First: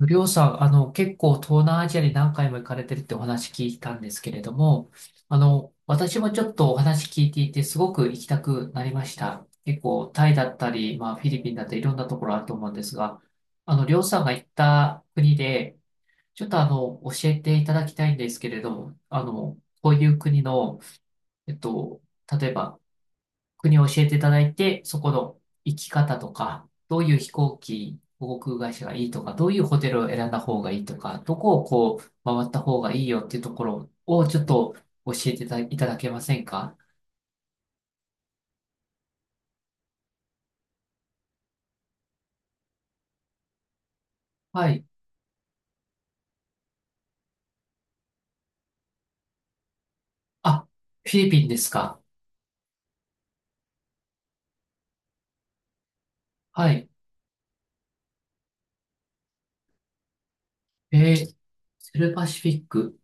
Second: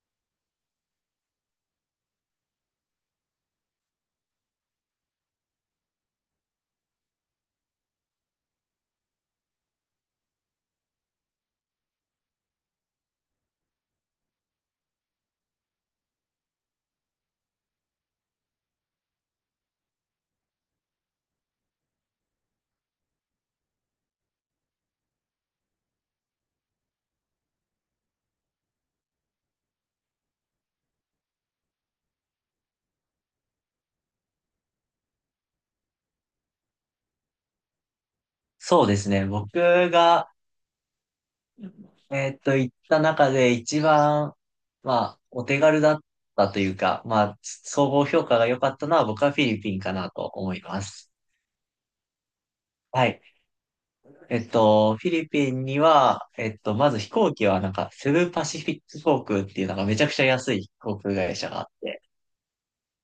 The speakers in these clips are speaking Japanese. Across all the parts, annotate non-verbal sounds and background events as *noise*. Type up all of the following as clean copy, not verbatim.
りょうさん、結構東南アジアに何回も行かれてるってお話聞いたんですけれども、私もちょっとお話聞いていて、すごく行きたくなりました。結構、タイだったり、まあ、フィリピンだったり、いろんなところあると思うんですが、りょうさんが行った国で、ちょっと教えていただきたいんですけれども、こういう国の、えっと、例えば、国を教えていただいて、そこの行き方とか、どういう飛行機、航空会社がいいとか、どういうホテルを選んだ方がいいとか、どこをこう回った方がいいよっていうところをちょっと教えていたいただけませんか？そうですね。僕が、行った中で一番、はい。まあ、お手軽だったというか、まあ、総合評価が良かったのは僕はフィリピンかなと思いあ、まフす。ィリピンですか？はい。フィリピンには、はい。まず飛行機はなんか、セブパシフィック航空っていうなんかめちゃくちゃ安い航え空ー、会社があっセて、ルパシフィック。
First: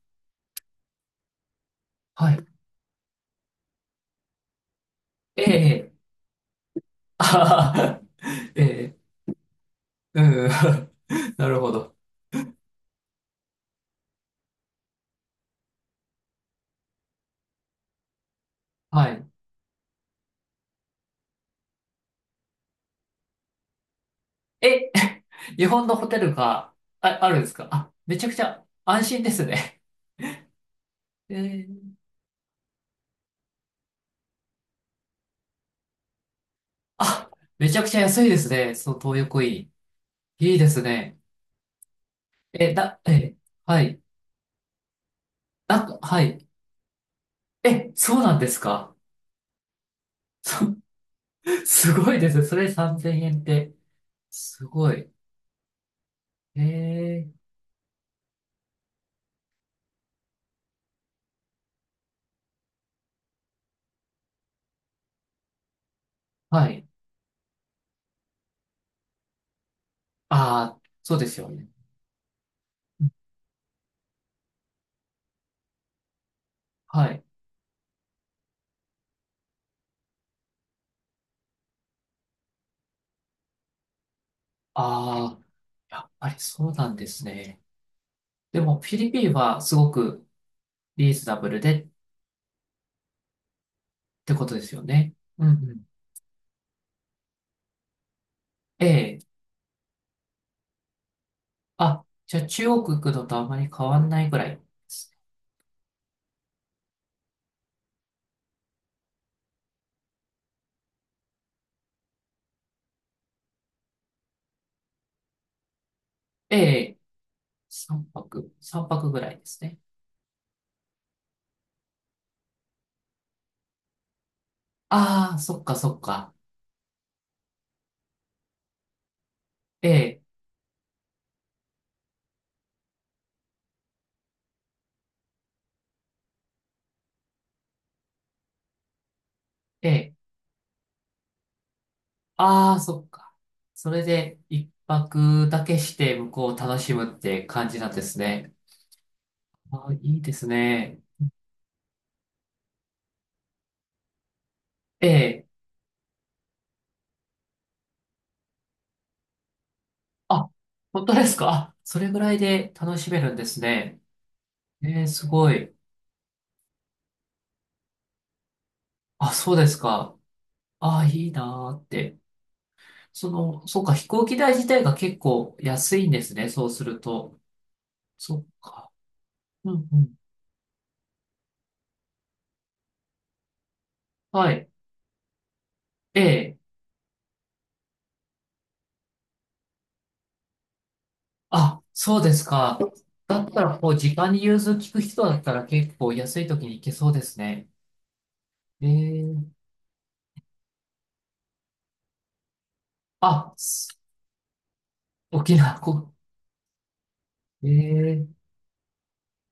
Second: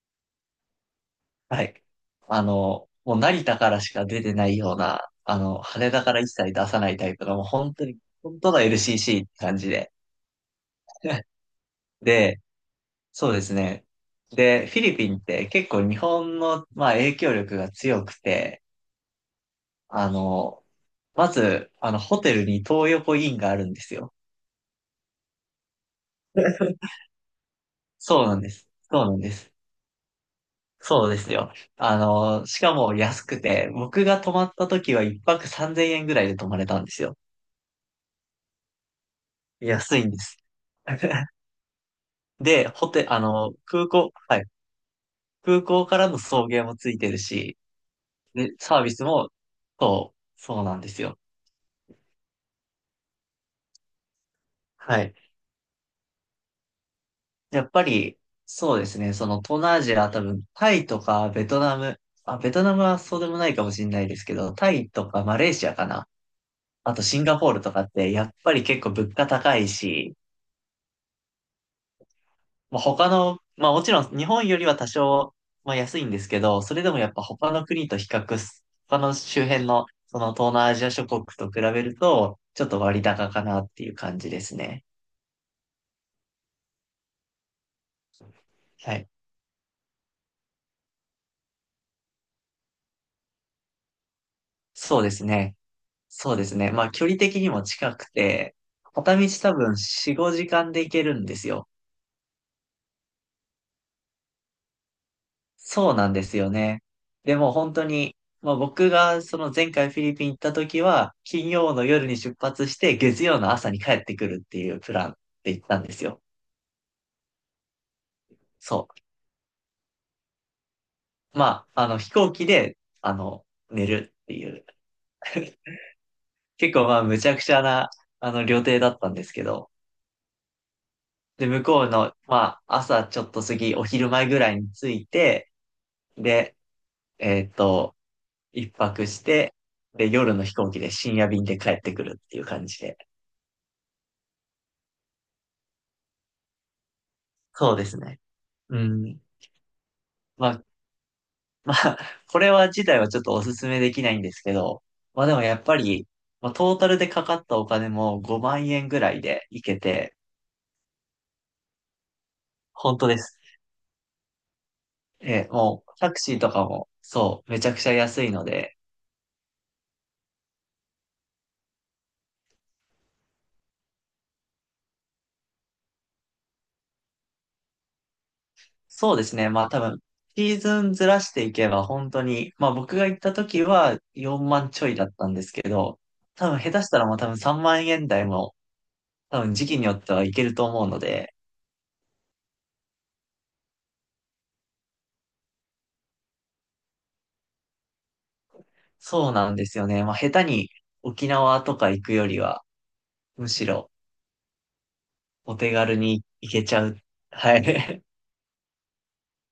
はい。はい。もう成田からしか出てないような、え羽え、田から一切出さないタイあプの、もうは本当に、は、本当の ええ、 LCC って感じで。うん。*laughs* *laughs* なるほど。で、そうですね。で、フィリピンって結構日本の、まあ、影響力が強くて、はい。あの、まず、ホテルに東横インがあるんですよ。え、*laughs* 日本のホテルが、あ、あるんですかあ、めそちうゃくなんちでゃす。そ安うなん心でですす。ね。そうですよ。ええ、あの、しかも安くて、僕が泊まった時は一泊3000円ぐらいで泊まれたんですよ。あ、めちゃくちゃ安いですね。その東横イ安いんです。ン。いいですね。*laughs* で、え、だ、あえ、の、は空い。港、はい。空な港んかか、らのはい。送迎もついてるし、え、そうなんでで、すサービか。スも、そう、そうそ、なんですよ。*laughs* すごいですね。それ3000円って。すごはい。い。ええ、やっぱり、そうですね。その東南アジア、多分、タイとかベトナム、あ、ベトナムはそうでもないかもしれないですけど、タイとかマレーシアかな。はい。あとシンガポールとかって、やっぱり結構物価高いし、ああ、そうですよね。まあ、う他ん、の、まあもちろん日本よりは多少、まあ安いんですけど、それでもはやっい。ぱ他の国と比較す、他の周辺の、その東南アジア諸国と比べると、ちょっと割高かなっていう感じですね。ああ、やっぱりそうなんですね。でも、フはィい。リピンはすごくリーズナブルでってことですよそうでね。すうんうね。ん。そうですね。まあ、距離的にも近くて、片ええ、道多分4、5時間で行けるんですよ。あ、じゃあ中国行くのとあまり変わんないぐらいですね。そうなんですよね。でも本当に、まあ僕がその前回フィリピン行った時は、金曜の夜に出発して、月曜の朝に帰ってくるっていうプランで行ったんですよ。え、三泊、そ三泊ぐらいですね。う。まあ、あの飛行機で、寝るっていう。ああ、そっかそっか。結構まあ、むちゃくちゃな、旅程だったんですけど。ええ、で、向こうの、まあ、朝ちょっと過ぎ、お昼前ぐらいに着いて、で、えーっと、一泊して、えで、え、夜の飛行機で深夜便で帰ってくるっていう感あじあ、で。そっか。それで一泊だけして向こうを楽しむって感そうじでなんすですね。ね。うん。ああ、いいですまあ、ね。まあ、これは自体はちょっとおすすめできないんですけど、えまあでもえ、やっぱり、まあトータルでかかったお金も5万円ぐらいで行けて、あ、本当ですか。あ、それぐらいで本楽当しでめるんす。ですね。ええ、すごい。もうタクシーとかも、そう、めちゃくちゃ安いので、あ、そうですか。ああ、いいなーって。そうか、飛行機代自体が結構安いんですね。そうすると。そっか。そうですね。まあう多んう分、ん。シーズンずらしていけば本当に、まあ僕が行った時は4はい。万ちょいだったんですけど、え多え。分下手したらもう多分3万円台も多分時期によってはいけると思うので、あ、そうですか。だったら、こう、時間に融通きく人だったら結構安い時に行けそうですね。えそうー、なんですよね。まあ、下手に沖縄とか行くよりは、むあ、しろ沖お手縄、軽に行けちゃう。*laughs* はえい。ー、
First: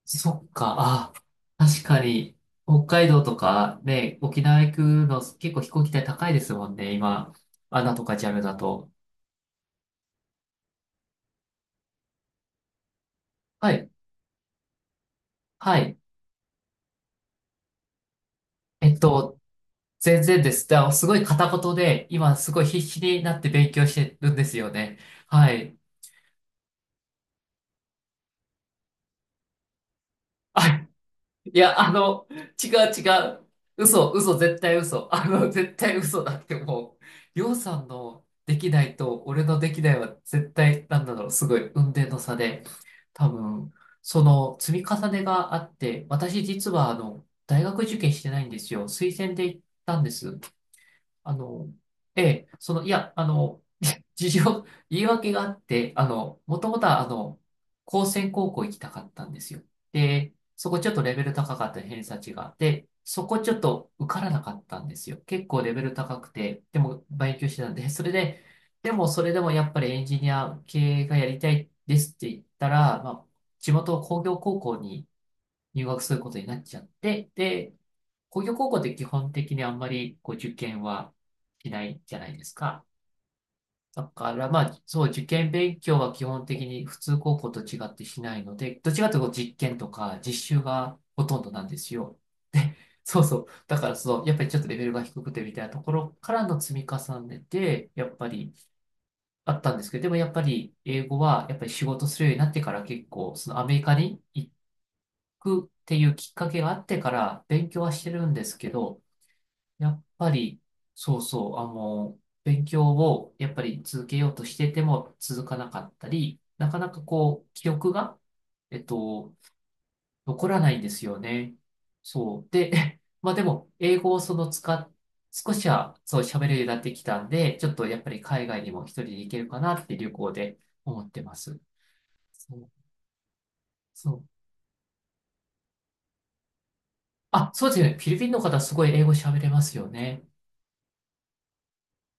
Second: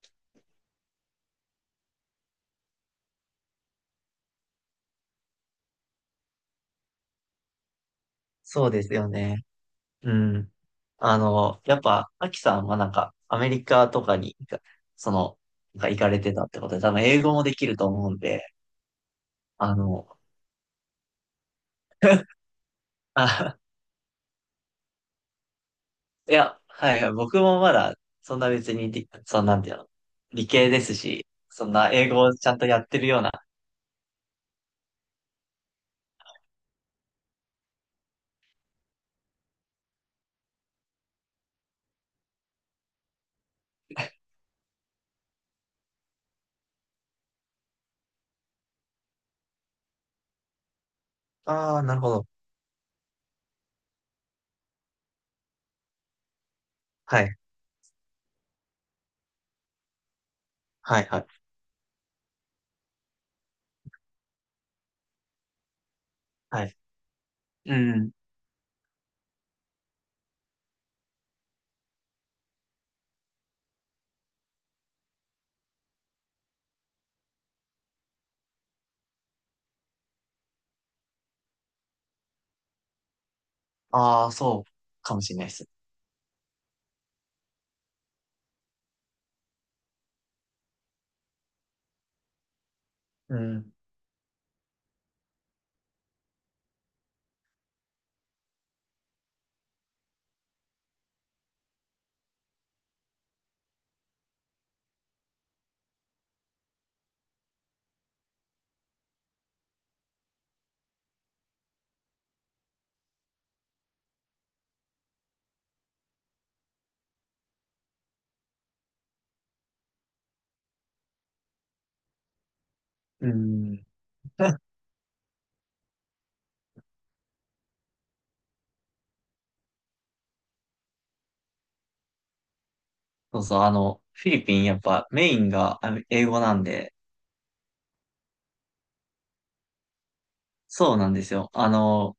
そっか、あ、確かに、北海道とかね、沖縄行くの結構飛行機代高いですもんね、今。アナとかジャム *laughs* だそうでと。すよね。うん。やっぱ、アキさんはなんか、アメリはカい、とかに行か、その、はなんかい。行かれてたってことで、多分英語もできると思うんで、えっと、あの、全然です。だからすごい片言で、今すごい必死になってあ、勉強してるんですよね。はい。*laughs* いや、はい、僕もまだ、そんなんていうの、理系ですし、いそんや、な英語をちゃんと違やっうてる違ような、う。嘘、嘘、絶対嘘。*laughs* 絶対嘘だってもう、りょうさんのできないと、俺のできないは絶対、なんだろう、すごい、雲泥の差で、多分、その積み重ねがあって、私実は、大学受験してないんですよ。推薦で行ったんです。あの、ああ、なるほえど。え、いや、*laughs* 事情、言い訳があって、もともとは、はい。高専高校行きたかったんですよ。で、そこちょっはといレはベい。ル高かった偏差値があって、そこちょっと受からなかったんですよ。結構レベル高くて、はい。でも勉強してたんうで、それん。で、でもそれでもやっぱりエンジニア系がやりたいですって言ったら、まあ、地元工業高校に入学することになっちゃって、で、工業高校って基本的にあんまりこう受験はしないじゃないですか。だあかあ、らまそうあ、そう、かも受しれない験です。勉強は基本的に普通高校と違ってしないので、どっちかというと実験とか実習がほとんどなんですよ。で、そううそう。ん。だからその、やっぱりちょっとレベルが低くてみたいなところからの積み重ねで、やっぱりあったんですけど、でもやっぱり英語はやっぱり仕事するようになってから結構、そのアメリカに行くっていうきっかけがあってから勉強はしてるんですけど、やっぱり、そうそう、勉強をやっぱり続けようとしてても続かなかったり、なかなかこう、記憶が、えっと、残らないんですよね。そう。で、*laughs* うまあでも、ん。英語をその *laughs* 使っ、少しはそう喋れるようになってきたんで、ちょっとやっぱり海外にも一人で行けるかなって旅行で思ってます。そう、そうそう、そう。フィリピンやっぱメインがあの英語なんで、あ、そうですね。フィリピンの方すごい英語喋れますよね。そうなんですよ。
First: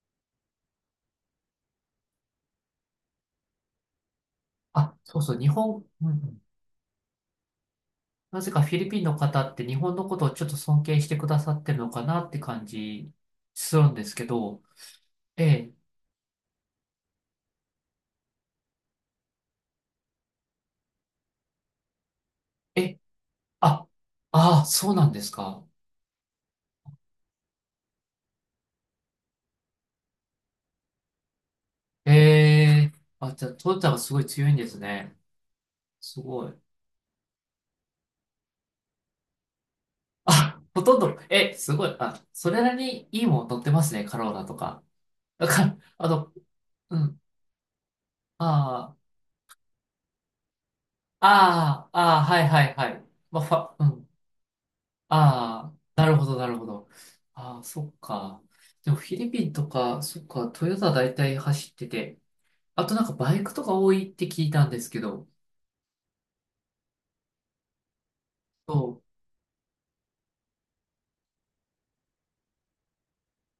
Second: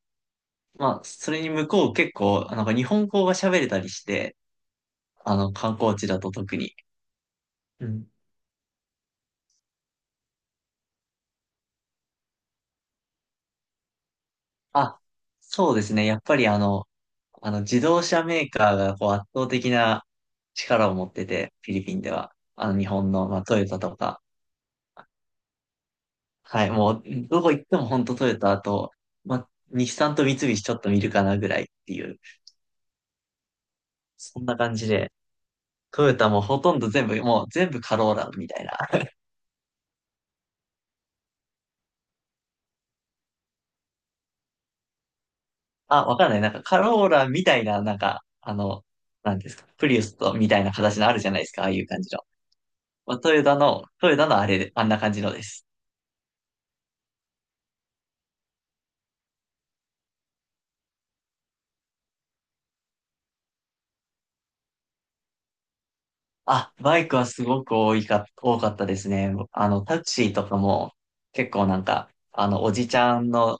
まあ、それに向こう結構、なんか日本語が喋れたりして、あ、そうあそう。日の、観本、光う地んうだとん、特に。うん。なぜかフィリピンの方って日本のことをちょっと尊敬してくださってるのかなって感じするんですけど、あ、そえうですね。やっぱり自動車メーカーがこう圧倒的な力を持ってて、フィリピンでは。え、日え、本の、まあ、トヨタあ、とか、ああ、そうなんですか。はい、もう、どこ行っても本当トヨタと、ま、日産と三菱ちょっと見るかなぐらいっていえう、え、あ、じゃあ、トヨタがすごいそん強いんなで感すじで、ね。トヨすタもごい。ほとんど全部、もう全部カローラみたいな。あ、ほとんど、え、すごい。あ、それなりにいいもん乗ってますね、カローラとか。だから、あ、わかんない。なんかカうローん、ラみたいな、なんか、あなんですか、プリウスとみたいな形のあるじゃないですか、ああいうあ、ああ、感じあの。あ、はいはいはい。まあ、トまあ、ヨタの、うん。トヨタのあれで、あんな感じのです。ああ、なるほど、なるほど。ああ、そっか。でもフィリピンとか、そっか、トヨタ大体走ってて、あとなんかバイクとか多いって聞いたんですけど、あ、バイクはすごく多いか、多かったでそすね。タクシーとかも、結構なんか、おじちゃんの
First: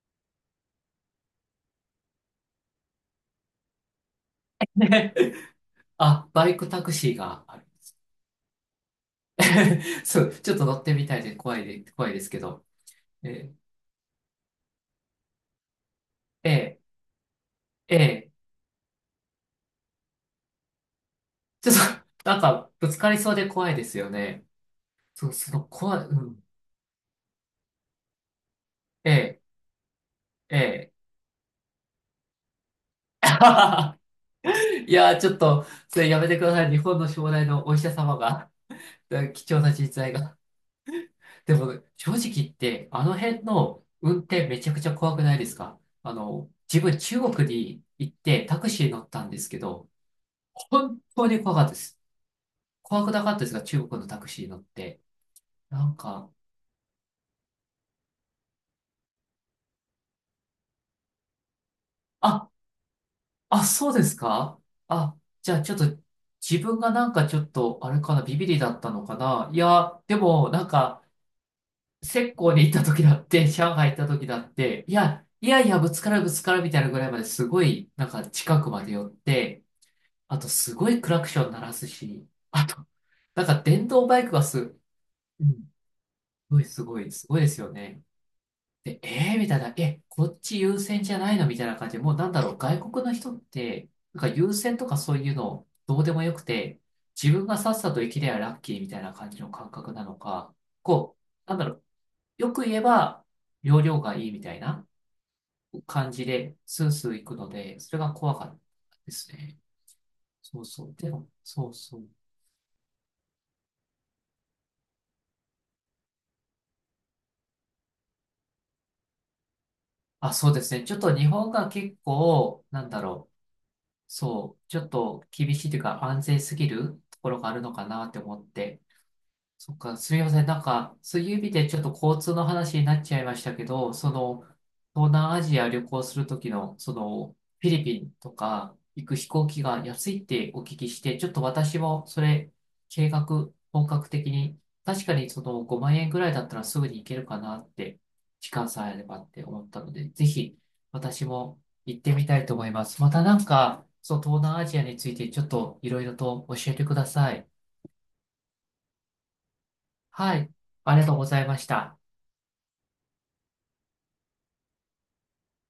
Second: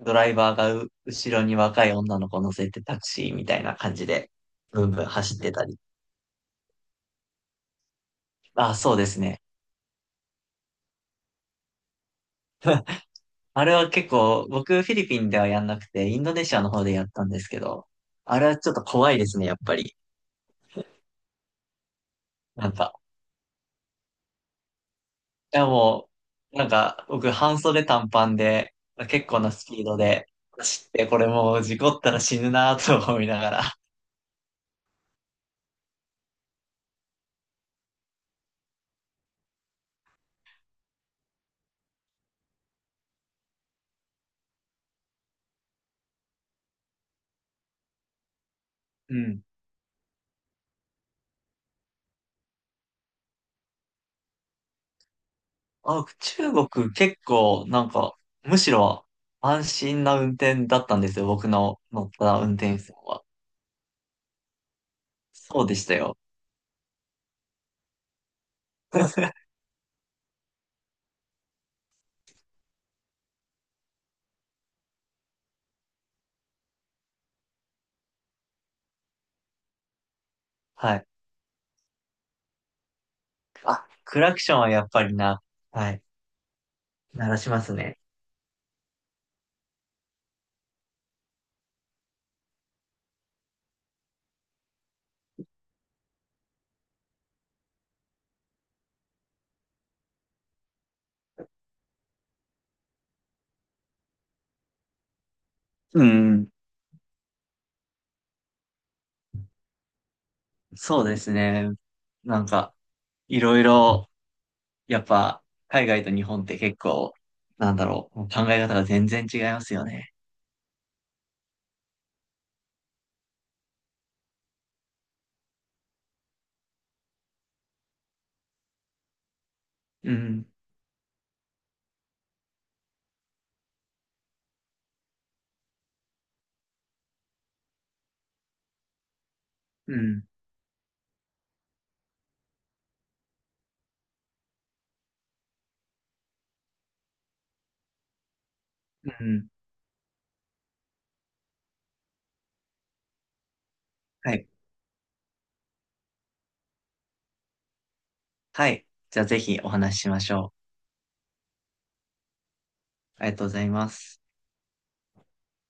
ドライバーがう後ろに若い女の子を乗せてタクシーみたいな感じで、う。*laughs* ブンブンね。走ってたり。あ、バイクタクシーがある。あ、そうですね。*laughs* そう、ちょっと乗ってみたいで怖いですけど。えあれは結構、僕フィリピンではやんなくて、インドネえ、えシアのえ、方でやったんですけど、ええ、あれはちょっと怖いですね、やっぱり。ちょっと、なんなか、んぶつか、かりそうで怖いですよね。そう、そいのや怖い、もうん。う、なんか、僕半袖短パンで、結構えなスピードでえ、え走っえ。て、これもう事故ったら死ぬなぁと思いながら。*laughs* いやー、ちょっと、それやめてください。日本の将来のお医者様が。で貴重な人材が。でも、正直言って、あの辺の運転めちゃくちゃ怖くないですか？自分中国に行ってタクシー乗っうたんでん。すけど、本当に怖かったです。怖くなかったですが、中国のタクシー乗って。なんあ、か、中国結構なんか、むしろ安心な運転だったんですよ。僕の乗ったあ、運転手さんは。あ、そうですかあ、じゃあそうちょでっと、したよ。自分がなんかちょっと、あれかな、ビビリだったのか *laughs* な。いや、でも、なんか、浙江に行った時だって、*laughs* 上海行った時だって、いや、いやいや、ぶつかるぶつかるみたいなぐらいまですごい、なんか近くまで寄って、あとすごはいい。クラクション鳴らすし、あと、なんか電あ、動バクイクラクがションはやっぱりな、うん、すはい、ごいすごい、す鳴ごらいでしすまよすね。ね。で、みたいな、え、こっち優先じゃないのみたいな感じで、もうなんだろう、外国の人って、なんか優先とかそういうのどうでもよくて、自分がさっさと生きればラッキーみたいな感じの感覚なのか、こう、よく言えば、容量がいいみたいな。う感じん。で、スースー行くので、それが怖かったですね。そうそう。そうででも、すそね。うそう。なんか、いろいろ、やっぱ、海外と日本って結構、なんだろう、考え方が全然違いますよね。あ、そうですね。ちょっと日本が結構、なんだろう。そう。ちょっと厳しいというか、安全すぎるところがあるのかなって思って。そっか、うすみません。ん、なんか、そういう意味でちょっと交通の話になっちゃいましたけど、その、東南アジア旅行するときの、その、フィリピンとか行く飛行機がう安いん、ってお聞きして、ちょっと私もそれ、計画、本格的に、確かにその5万円ぐらいだったらすぐに行けるかなって、時間さえあればうってん。思ったので、ぜひ私も行ってみたいと思います。またなんか、そう、は東い。南アジアについてちょっといろいろと教えてください。はい。じゃあぜひお話ししましはい。ょありがとうございました。う。ありがとうございます。